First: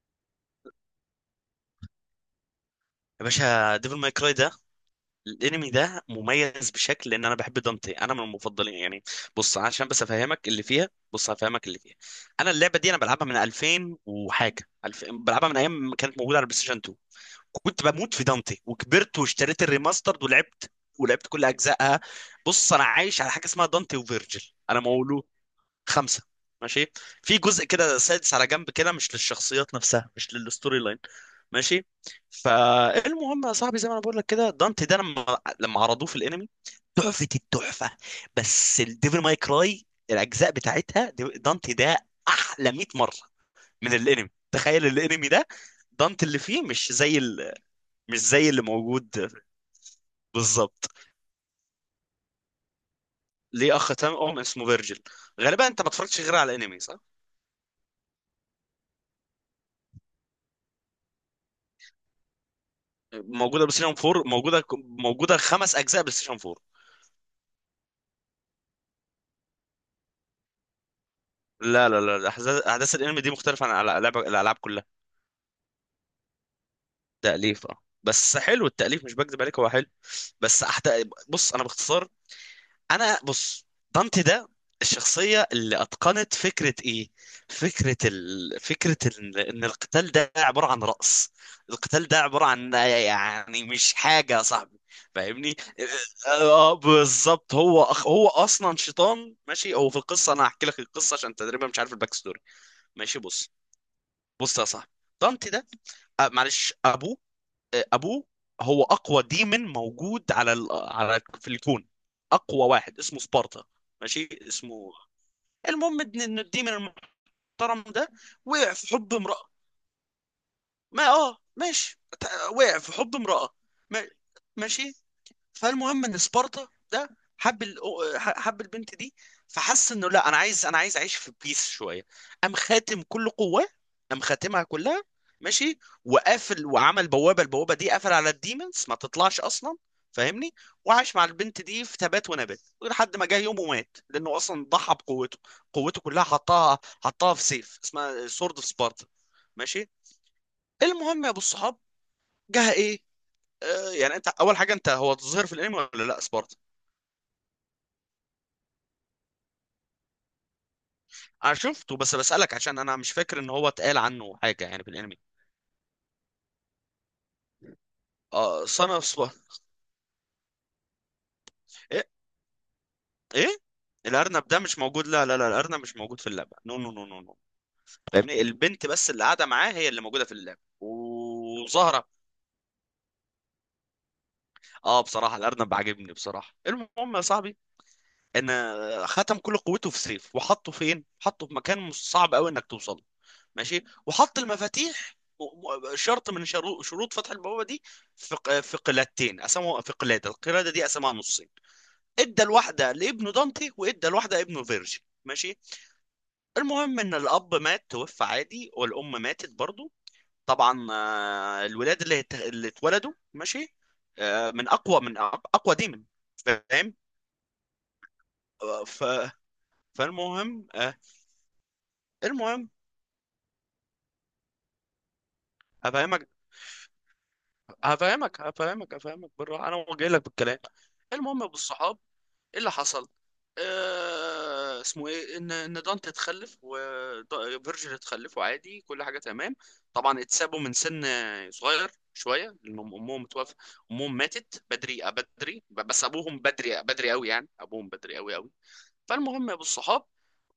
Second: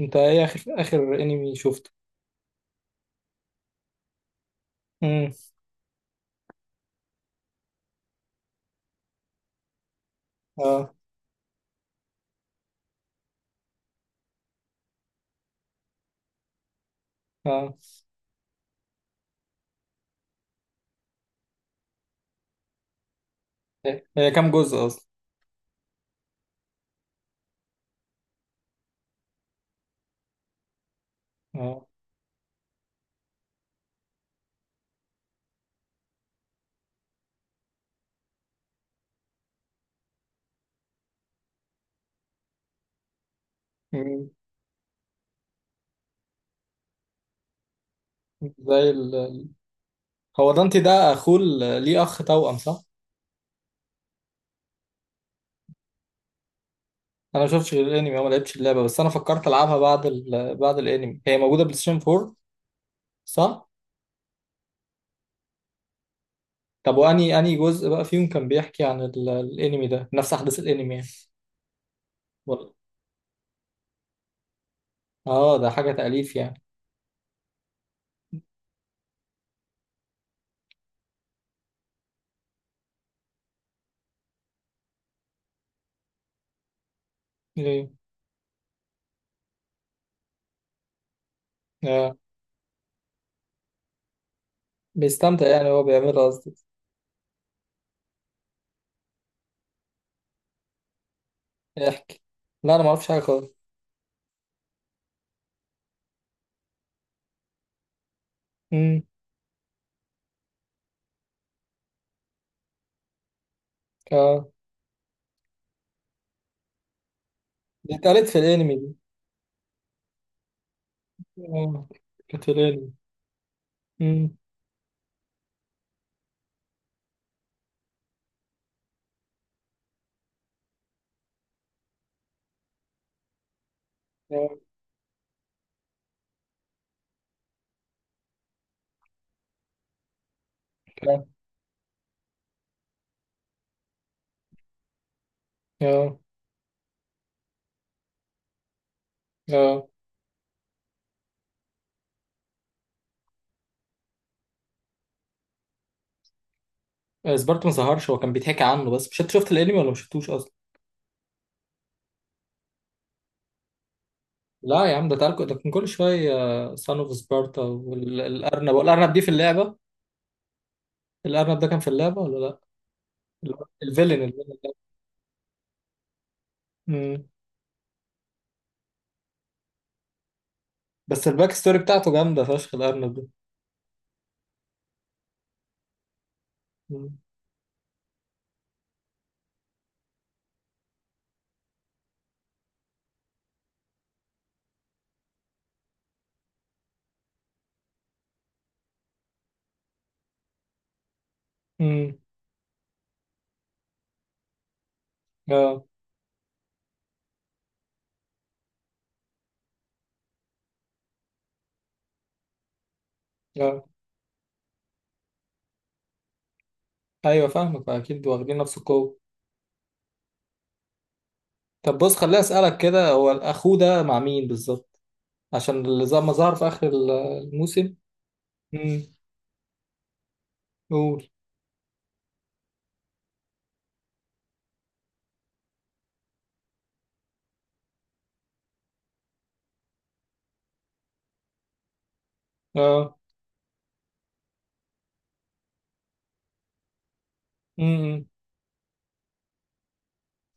انت ايه اخر انمي شفته؟ يا باشا ديفل ماي كراي ده. امم. الانمي ده مميز بشكل لان انا بحب دانتي، انا من المفضلين يعني. بص عشان بس افهمك اللي فيها، اه. بص هفهمك اللي فيها. انا اللعبه دي انا بلعبها من 2000 وحاجه، 2000 بلعبها من ايام ما كانت موجوده على البلاي ستيشن 2. اه. كنت بموت في دانتي، وكبرت واشتريت الريماسترد ولعبت، ولعبت كل اجزائها. بص انا عايش على حاجه اسمها دانتي هي وفيرجل. كام انا جزء اصلا؟ مولود. خمسة. ماشي. في جزء كده سادس على جنب كده مش للشخصيات نفسها، مش للستوري لاين. اه. ماشي. فالمهم يا صاحبي، زي ما انا بقول لك كده، دانتي ده لما عرضوه في الانمي، تحفة التحفة. بس الديفل ماي كراي الاجزاء بتاعتها دانتي ده احلى 100 مرة من الانمي. مم. تخيل الانمي ده دانتي اللي فيه مش زي اللي زي ال موجود. ال- هو دانتي بالظبط. ده اخوه ليه اخ توأم، صح؟ ليه اخ تام، اسمه فيرجل. غالبا انت ما اتفرجتش غير على الانمي، صح؟ انا ما شفتش غير الانمي. أنا ما لعبتش اللعبه، بس انا فكرت العبها بعد بعد الانمي. هي موجوده بلاي ستيشن 4. موجوده صح؟ بلاي ستيشن 4، موجوده، موجوده خمس اجزاء بلاي ستيشن 4. طب واني جزء بقى فيهم كان بيحكي عن الانمي؟ ده نفس احداث الانمي يعني؟ لا احداث، ولا؟ أحداث الانمي دي مختلفه عن العاب، الالعاب كلها. اه، ده حاجه تأليف يعني. تاليف، اه، بس حلو التاليف، مش بكذب عليك هو حلو. بس أحت... بص انا باختصار. انا بص. دانتي ده الشخصية اللي اتقنت فكرة ايه؟ ايه. ان القتال ده عبارة عن رقص. القتال اه، ده عبارة عن، يعني مش حاجة يا صاحبي. بيستمتع فاهمني. يعني، هو بيعملها اه. قصدي. بالظبط. هو اصلا شيطان، ماشي. هو في القصة، انا هحكي لك القصة عشان تقريبا مش عارف الباك احكي. ستوري. لا، انا ما اعرفش ماشي حاجه بص. خالص. بص يا صاحبي، دانتي ده، معلش، ابوه، ابوه هو امم. اقوى ديمن موجود على، في الكون. اقوى واحد، اسمه سبارتا. ماشي اه. اسمه. المهم ان الديمن المحترم دي ده اتقالت في وقع الانمي في دي؟ حب امرأة. ما اه اه. ماشي كانت تع- وقع الانمي. في حب امرأة. ما... امم. ماشي. فالمهم ان سبارتا ده حب حب البنت دي، فحس انه لا، انا عايز اعيش في بيس شويه. قام خاتم كل قواه، قام خاتمها اه. كلها. ماشي. وقافل وعمل بوابه، البوابه دي قفل على الديمونز ما تطلعش اصلا. فاهمني. وعاش مع كان- البنت دي في تبات ونبات لحد ما جه يوم ومات، لانه اصلا ضحى بقوته. قوته اه. كلها حطها، حطها في سيف اسمها سورد اوف سبارتا. اه. ماشي. المهم يا ابو الصحاب، جه ايه؟ آه يعني انت اول حاجه، انت هو تظهر في الانمي ولا لا، سبارتا؟ آه، سبارتا ما ظهرش، هو كان بيتحكي عنه بس. مش انت شفت الانمي ولا ما شفتوش اصلا؟ انا شفته بس بسألك عشان انا مش فاكر ان هو اتقال عنه حاجة يعني لا يا عم، ده بالانمي. تعال، ده كان كل شويه. سان اوف سبارتا. اه والارنب صنع والارنب دي في صبح. اللعبه؟ الارنب ده كان في ايه. اللعبه ولا لا؟ ال- ايه. الفيلن، الارنب الفيلن. ده مش موجود، لا الارنب مش موجود في اللعبة، نو نو نو نو امم. نو فاهمني، البنت بس اللي قاعدة معاه هي اللي موجودة في اللعبة، بس الباك ستوري وزهرة. بتاعته جامده فشخ، الارنب ده. اه بصراحة الارنب عاجبني بصراحة. المهم امم. يا صاحبي، ان ختم كل قوته في سيف وحطه فين، حطه في مكان مش صعب قوي انك توصل. ماشي. وحط المفاتيح شرط من شروط فتح البوابه دي في في قلادتين، قسموا في قلاده، القلاده دي قسمها نصين. أمم. ادى الواحده لابنه دانتي وادى الواحده لابنه فيرجي. ماشي. اه. المهم ان الاب مات، توفى عادي، والام ماتت برضو طبعا. الولاد اللي اللي اتولدوا، ماشي، اه. من اقوى، اقوى ديمن. فاهم. ايوه، فاهمك اكيد، واخدين نفس آه، ف القوه. فالمهم طب بص خليني المهم. اسالك كده، هو اخوه ده مع مين بالظبط؟ عشان اللي زي هفهمك ما ظهر في آخر الموسم. هفهمك هفهمك امم. هفهمك بالراحه، انا جاي لك بالكلام. قول. المهم يا ابو الصحاب، ايه اللي حصل؟ آه اسمه ايه، ان دانت اتخلف، وفيرجل اتخلف، وعادي كل حاجه تمام. طبعا اتسابوا من سن صغير شويه لأن اه. امهم متوفى. امهم ماتت بدري، بدري، بس ابوهم بدري، بدري قوي يعني، ابوهم بدري امم. قوي قوي. فالمهم يا ابو الصحاب،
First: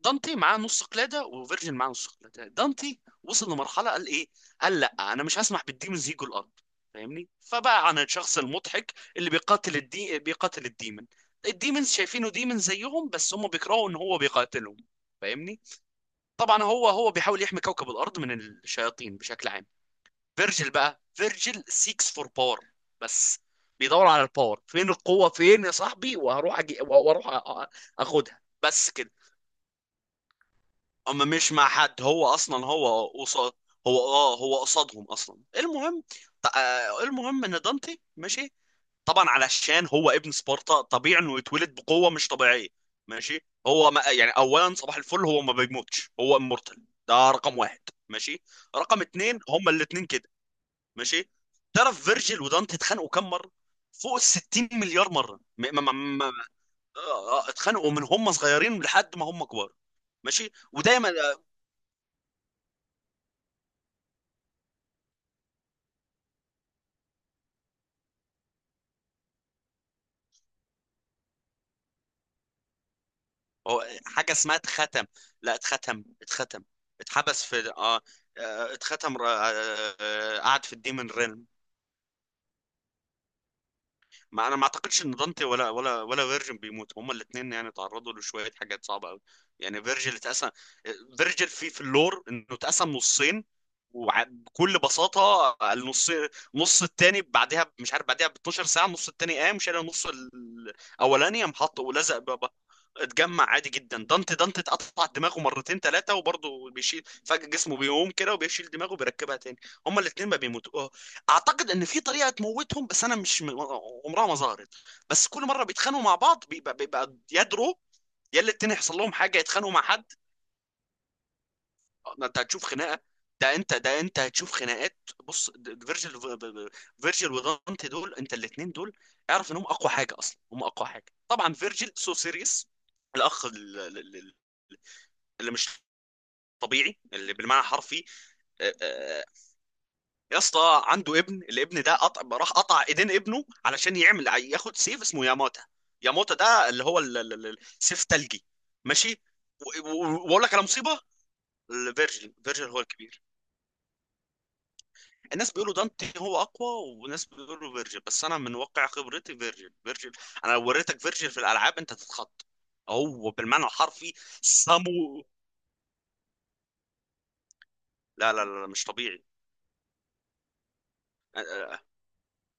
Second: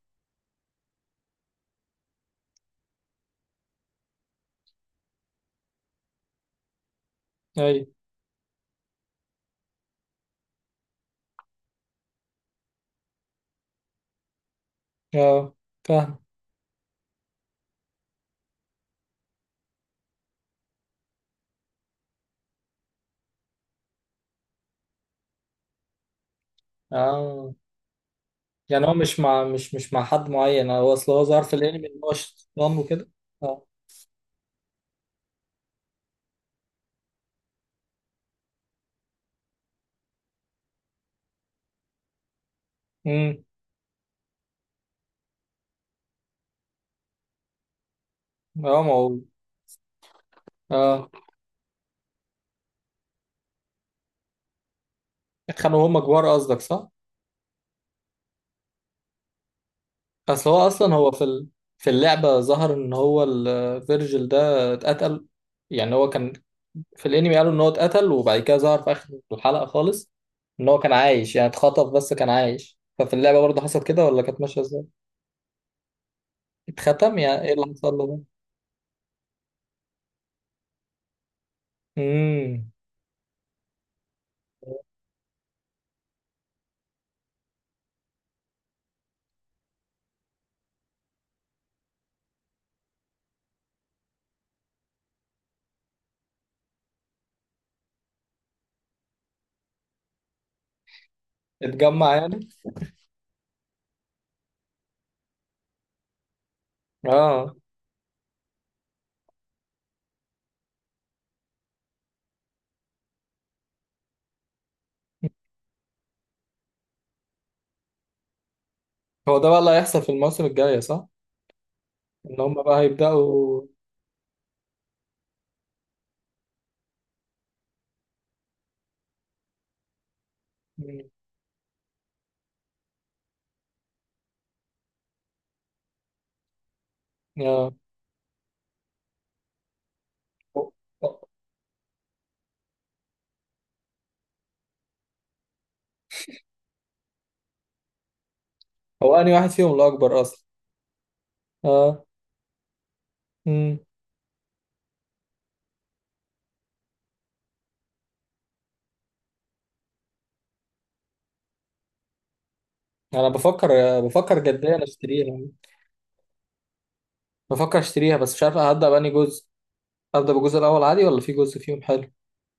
دانتي معاه نص قلاده وفيرجن معاه نص قلاده. دانتي وصل لمرحله قال ايه، قال لا، انا مش هسمح بالديمونز يجوا الارض. فاهمني، اي. فبقى عن الشخص المضحك اللي بيقاتل الديمن. الديمونز شايفينه ديمن زيهم، بس هم بيكرهوا ان هو بيقاتلهم. اه. فاهمني. فاهم. طبعا هو بيحاول يحمي كوكب الارض من الشياطين بشكل عام. فيرجل بقى، فيرجل سيكس فور باور. بس بيدور على الباور، فين القوه فين يا صاحبي، وهروح أجي... واروح أ- اه. أ- اخدها يعني بس هو كده. مش مع حد معين. هو اصل هو اما ظهر مش في مع الانمي ان حد، هو هو اصلا شيطان هو وكده. قصاد. اه. هو قصادهم اصلا. المهم المهم ان دانتي، ماشي، طبعا علشان هو ابن سبارتا طبيعي انه يتولد بقوه مش طبيعيه. امم. ماشي. هو ما يعني اولا صباح الفل، هو ما بيموتش، هو امورتال. ده رقم واحد. ماشي. اه. ما رقم هو. اتنين، هما الاتنين كده. اه. ماشي. تعرف فيرجيل ودانتي اتخانقوا كام مره؟ فوق ال 60 مليار مره. كانوا هما م- كبار م- قصدك، صح؟ اتخانقوا من هم صغيرين لحد ما هم كبار. اصل ماشي. هو اصلا هو ودايما. في اللعبة ظهر ان هو الفيرجل ده اتقتل. يعني هو كان في الانمي قالوا ان هو اتقتل، وبعد كده ظهر في اخر الحلقة خالص ان هو كان عايش. يعني اتخطف بس كان عايش. ففي اللعبة برضه حصل هو كده ولا حاجه كانت اسمها ماشية ازاي؟ اتختم. لا اتختم. اتختم يعني اتحبس ايه اللي في، حصل اه، له ده؟ اتختم، قعد في الديمن ريلم. امم. ما انا ما اعتقدش ان دانتي ولا فيرجن بيموت. هما الاثنين يعني تعرضوا لشويه حاجات صعبه قوي. يعني فيرجل اتقسم، فيرجل في اللور انه اتقسم نصين. وبكل بساطه النص، نص التاني بعدها مش عارف بعدها ب 12 ساعه النص التاني قام شال النص الاولاني، قام حطه اتجمع ولزق يعني؟ بابا. اتجمع عادي جدا. دانتي اتقطع دماغه مرتين ثلاثه وبرضه بيشيل، فجأة اه. جسمه بيقوم كده وبيشيل دماغه وبيركبها تاني. هما الاثنين ما بيموتوا. اعتقد ان في طريقه تموتهم بس انا مش م- عمرها ما ظهرت. بس كل مره بيتخانقوا مع بعض بيبقى يدروا، يا اللي التاني يحصل لهم حاجه، هو ده بقى اللي يتخانقوا مع هيحصل حد. في الموسم الجاي، صح؟ ده انت ان هم هتشوف بقى خناقه. ده هيبدأوا. انت ده انت هتشوف خناقات. بص فيرجيل، فيرجيل ودانتي دول، انت الاثنين دول اعرف انهم اقوى حاجه اصلا، هم اقوى مم. حاجه طبعا. فيرجيل سو سيريس، الاخ اللي مش طبيعي، اللي بالمعنى اه. حرفي. يا هو اسطى عنده ابن، الابن ده قطع، راح قطع ايدين ابنه علشان يعمل، ياخد سيف اسمه ياماتا. ياماتا ده اللي هو سيف تلجي. هو ماشي. انهي واحد فيهم و- الاكبر و- واقول اصلا؟ لك على مصيبه. اه. فيرجل هو الكبير. امم. الناس بيقولوا دانتي هو اقوى، وناس بيقولوا فيرجل، بس انا من واقع خبرتي فيرجل، فيرجل. انا لو وريتك فيرجل في الالعاب انت تتخض، انا هو بالمعنى بفكر الحرفي. بفكر جديا سامو، اشتريها يعني. بفكر اشتريها لا بس مش لا عارف لا لا، مش هبدأ بأنهي طبيعي. جزء؟ ابدأ بالجزء الاول عادي ولا في جزء فيهم حلو؟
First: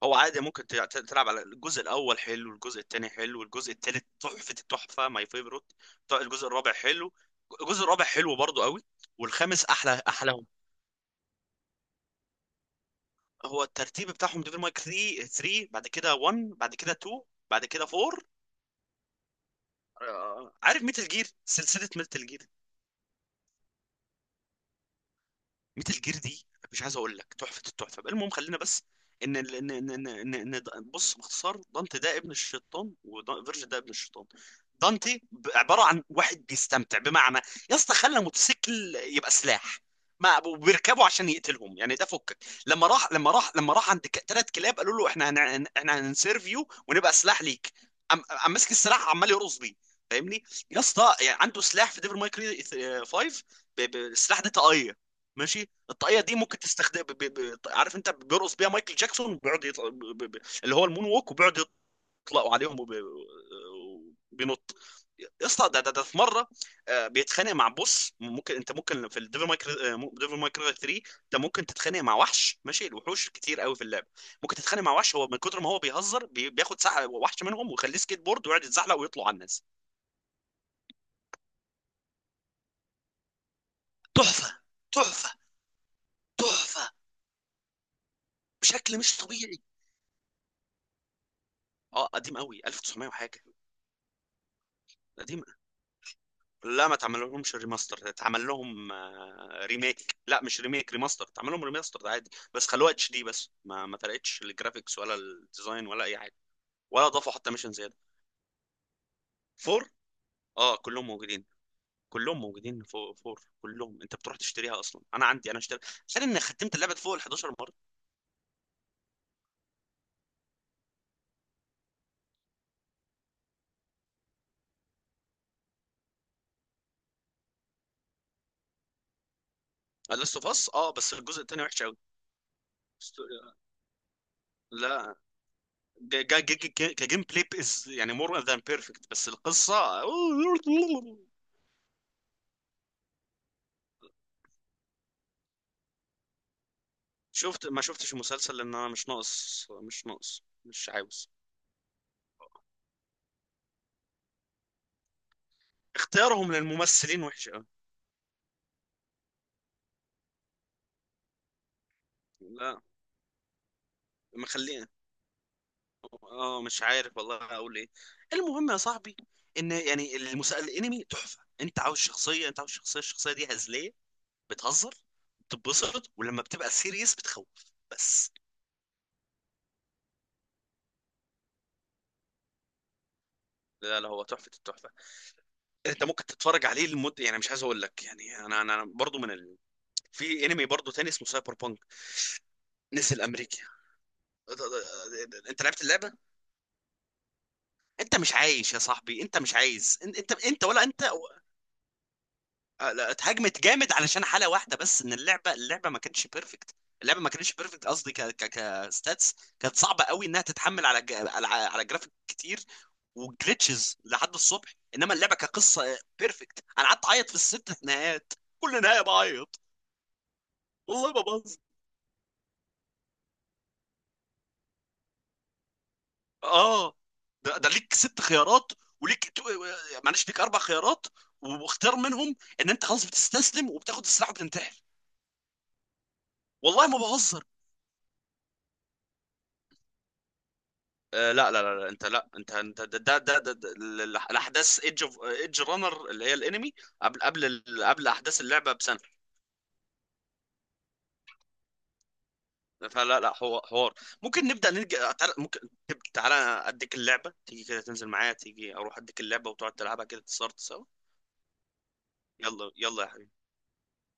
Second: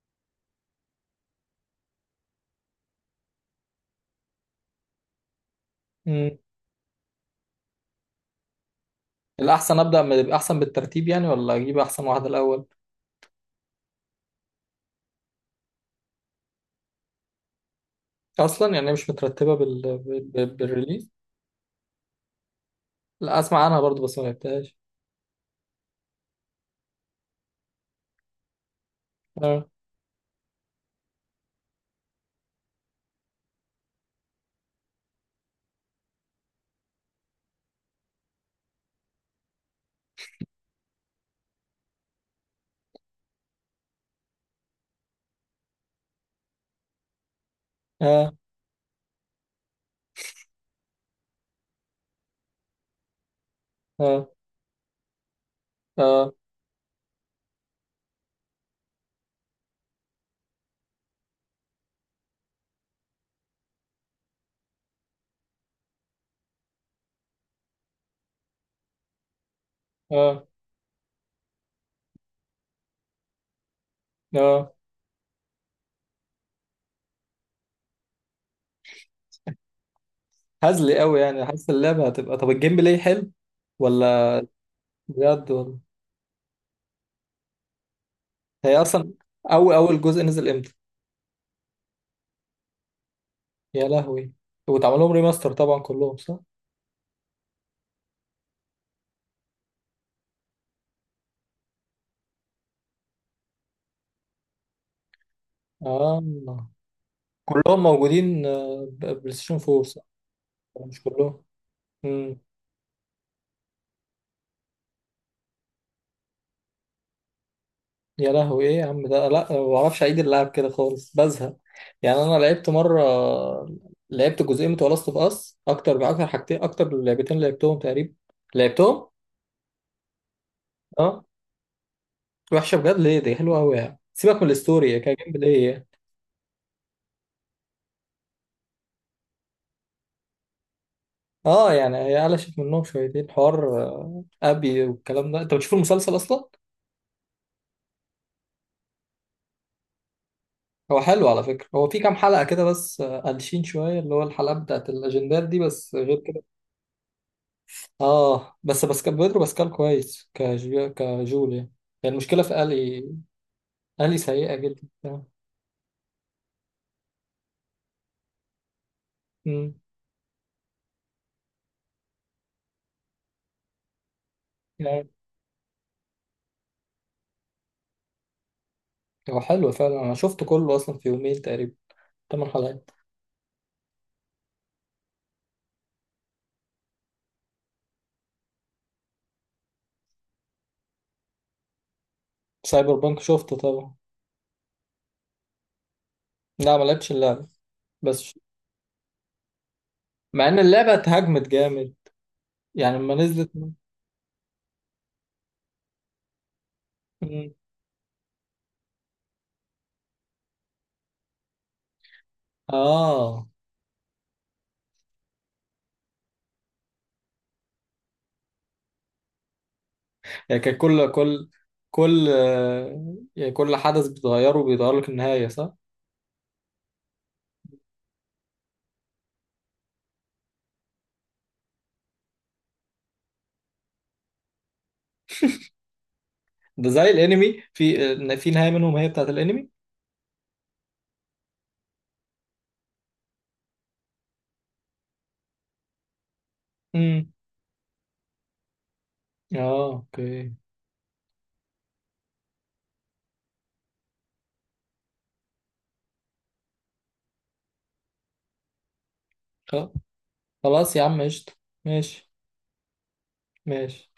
هو عادي، ممكن تلعب على الجزء الاول، حلو. الجزء الثاني حلو. الجزء الثالث تحفه التحفه، ماي فيفورت. الجزء الرابع حلو، الجزء الرابع حلو برضو قوي. والخامس الأحسن أبدأ احلى احلاهم. أحسن بالترتيب يعني ولا أجيب أحسن واحدة الأول؟ هو الترتيب بتاعهم ديفل مايك 3، 3 بعد كده 1، بعد كده 2، بعد كده 4. أصلا يعني هي مش مترتبة عارف ميتال بالريليز. جير، سلسله ميتال جير، لا، أسمع عنها برضو بس ما لعبتهاش. ميتال جير دي مش عايز اقول لك تحفه التحفه. بقى المهم خلينا بس، ان آه. ان ان ان, إن, إن د- بص باختصار، دانتي ده ابن الشيطان، وفيرجن ده ابن الشيطان. دانتي عباره عن واحد بيستمتع بمعنى، يا اسطى خلى موتوسيكل يبقى سلاح ما بيركبوا عشان يقتلهم يعني. ده فكك. لما راح عند ثلاث كلاب قالوا له احنا احنا هنسيرفيو ونبقى سلاح ليك. قام آه. قام ماسك السلاح عمال يرقص بيه. فاهمني. يا اسطى يعني عنده سلاح في ديفل ماي كراي 5، آه. السلاح ده طاقيه. ماشي. الطاقيه آه. دي ممكن تستخدم، عارف انت بيرقص بيها مايكل جاكسون بيقعد يطلع، اللي هو المون ووك، وبيقعد يطلقوا عليهم، وبينط. يا اسطى، ده في مره بيتخانق مع بوس، ممكن انت ممكن في الديفل مايك، ديفل آه. مايك 3 انت ممكن تتخانق مع وحش، ماشي الوحوش كتير قوي في اللعبه، ممكن آه. تتخانق مع وحش هو من كتر ما هو بيهزر بياخد ساعه وحش منهم ويخليه سكيت بورد ويقعد يتزحلق ويطلع على الناس. هزلي أوي يعني، حاسس اللعبة هتبقى طب. الجيم بلاي حلو ولا؟ تحفه. تحفه. بجد ولا؟ تحفه هي بشكل أصلا، مش طبيعي. أول أول جزء نزل إمتى؟ اه قديم قوي، 1900 وحاجه. يا لهوي. واتعمل لهم قديم. ريماستر طبعا كلهم، صح؟ لا ما تعمل لهمش ريماستر، اتعمل لهم ريميك، لا مش ريميك، ريماستر، اتعمل لهم ريماستر ده عادي، بس خلوها اتش دي بس، ما فرقتش الجرافيكس ولا الديزاين ولا اي آه. حاجه، ولا اضافوا حتى ميشن كلهم زياده. موجودين، بلاي ستيشن 4، فور، صح؟ اه مش كلهم كلهم. موجودين. كلهم موجودين فور, فور. كلهم انت بتروح تشتريها اصلا، انا عندي، انا اشتري. تخيل اني ختمت اللعبه فوق ال 11 مره. يا لهوي، ايه يا عم ده، لا ما بعرفش اعيد اللعب كده خالص، بزهق. يعني انا لعبت مره. لعبت جزئين بتوع لاست اوف اس، اكتر باكتر، حاجتين اكتر من لعبتين لعبتهم تقريبا. لعبتهم. لاست اوف اس، اه بس اه. الجزء الثاني وحش قوي. وحشه بجد ليه؟ دي حلوه قوي يعني، سيبك من الستوري، هي لا، كانت جيم بلاي يعني. كجيم بلاي is يعني مور ذان بيرفكت، بس القصه. اه، يعني هي قلشت منهم شويتين حوار ابي والكلام ده. انت بتشوف المسلسل اصلا؟ شفت، ما شفتش المسلسل لان انا مش ناقص مش هو حلو عاوز. على فكره. هو في كام حلقه كده بس قلشين شويه، اللي هو الحلقه بتاعت الاجندات دي بس، غير. اختيارهم للممثلين وحش قوي. اه، بس باسكال. بيدرو باسكال كويس كجو كجول يعني. يعني المشكله في لا الي. الي سيئه جدا. مخليه، اه مش عارف والله اقول ايه. المهم يا صاحبي، ان امم. يعني المسلسل، الانمي تحفه، انت عاوز شخصيه، انت عاوز شخصيه الشخصيه دي هزليه، بتهزر، يعني بتتبسط، ولما بتبقى سيريس بتخوف. بس. هو حلو فعلا، انا شفته كله اصلا في يومين تقريبا. ثمان حلقات. لا هو تحفه التحفه. انت ممكن تتفرج عليه لمده يعني، مش عايز اقول لك يعني. انا برضو في انمي برضو تاني اسمه سايبر بانك، سايبر بانك نزل شفته امريكا. طبعا. انت لعبت اللعبه؟ لا ما لعبتش اللعبه. انت بس مش ش- عايش يا صاحبي، انت مش عايز، انت انت مع ان انت ولا اللعبه انت. اتهاجمت جامد، يعني لا، لما نزلت. اتهاجمت جامد علشان حالة واحدة بس، ان اللعبة، اللعبة ما كانتش بيرفكت. اللعبة ما مم. كانتش بيرفكت قصدي، ك ك كستاتس كانت صعبة قوي انها تتحمل على على جرافيك كتير، اه، وجلitches لحد الصبح. انما اللعبة كقصة بيرفكت، انا قعدت اعيط في الست نهايات، كل نهاية بعيط. يعني كان كل والله ما كل بهزر. كل آه، يعني كل حدث بتغيره بيغير لك النهايه، صح؟ اه ده, ده ليك ست خيارات، وليك تو- معلش ليك اربع خيارات، واختار منهم ان انت خلاص بتستسلم وبتاخد السلاح وبتنتحر. والله ده ما زي بهزر. الانمي في في نهايه منهم هي بتاعت الانمي. آه لا، انت ده الاحداث ايدج اوف ايدج رانر اللي هي الانمي قبل، امم. قبل احداث اللعبه بسنه. اه. اوكي. فلا لا هو حوار، ممكن نبدا نج... تعال- ممكن تب- تعالى اديك اللعبه، تيجي كده تنزل معايا تيجي، اروح اديك اللعبه وتقعد آه. تلعبها كده تصارت سوا. خلاص يا عم، قشطة. ماشي. يلا يا حبيبي. ماشي.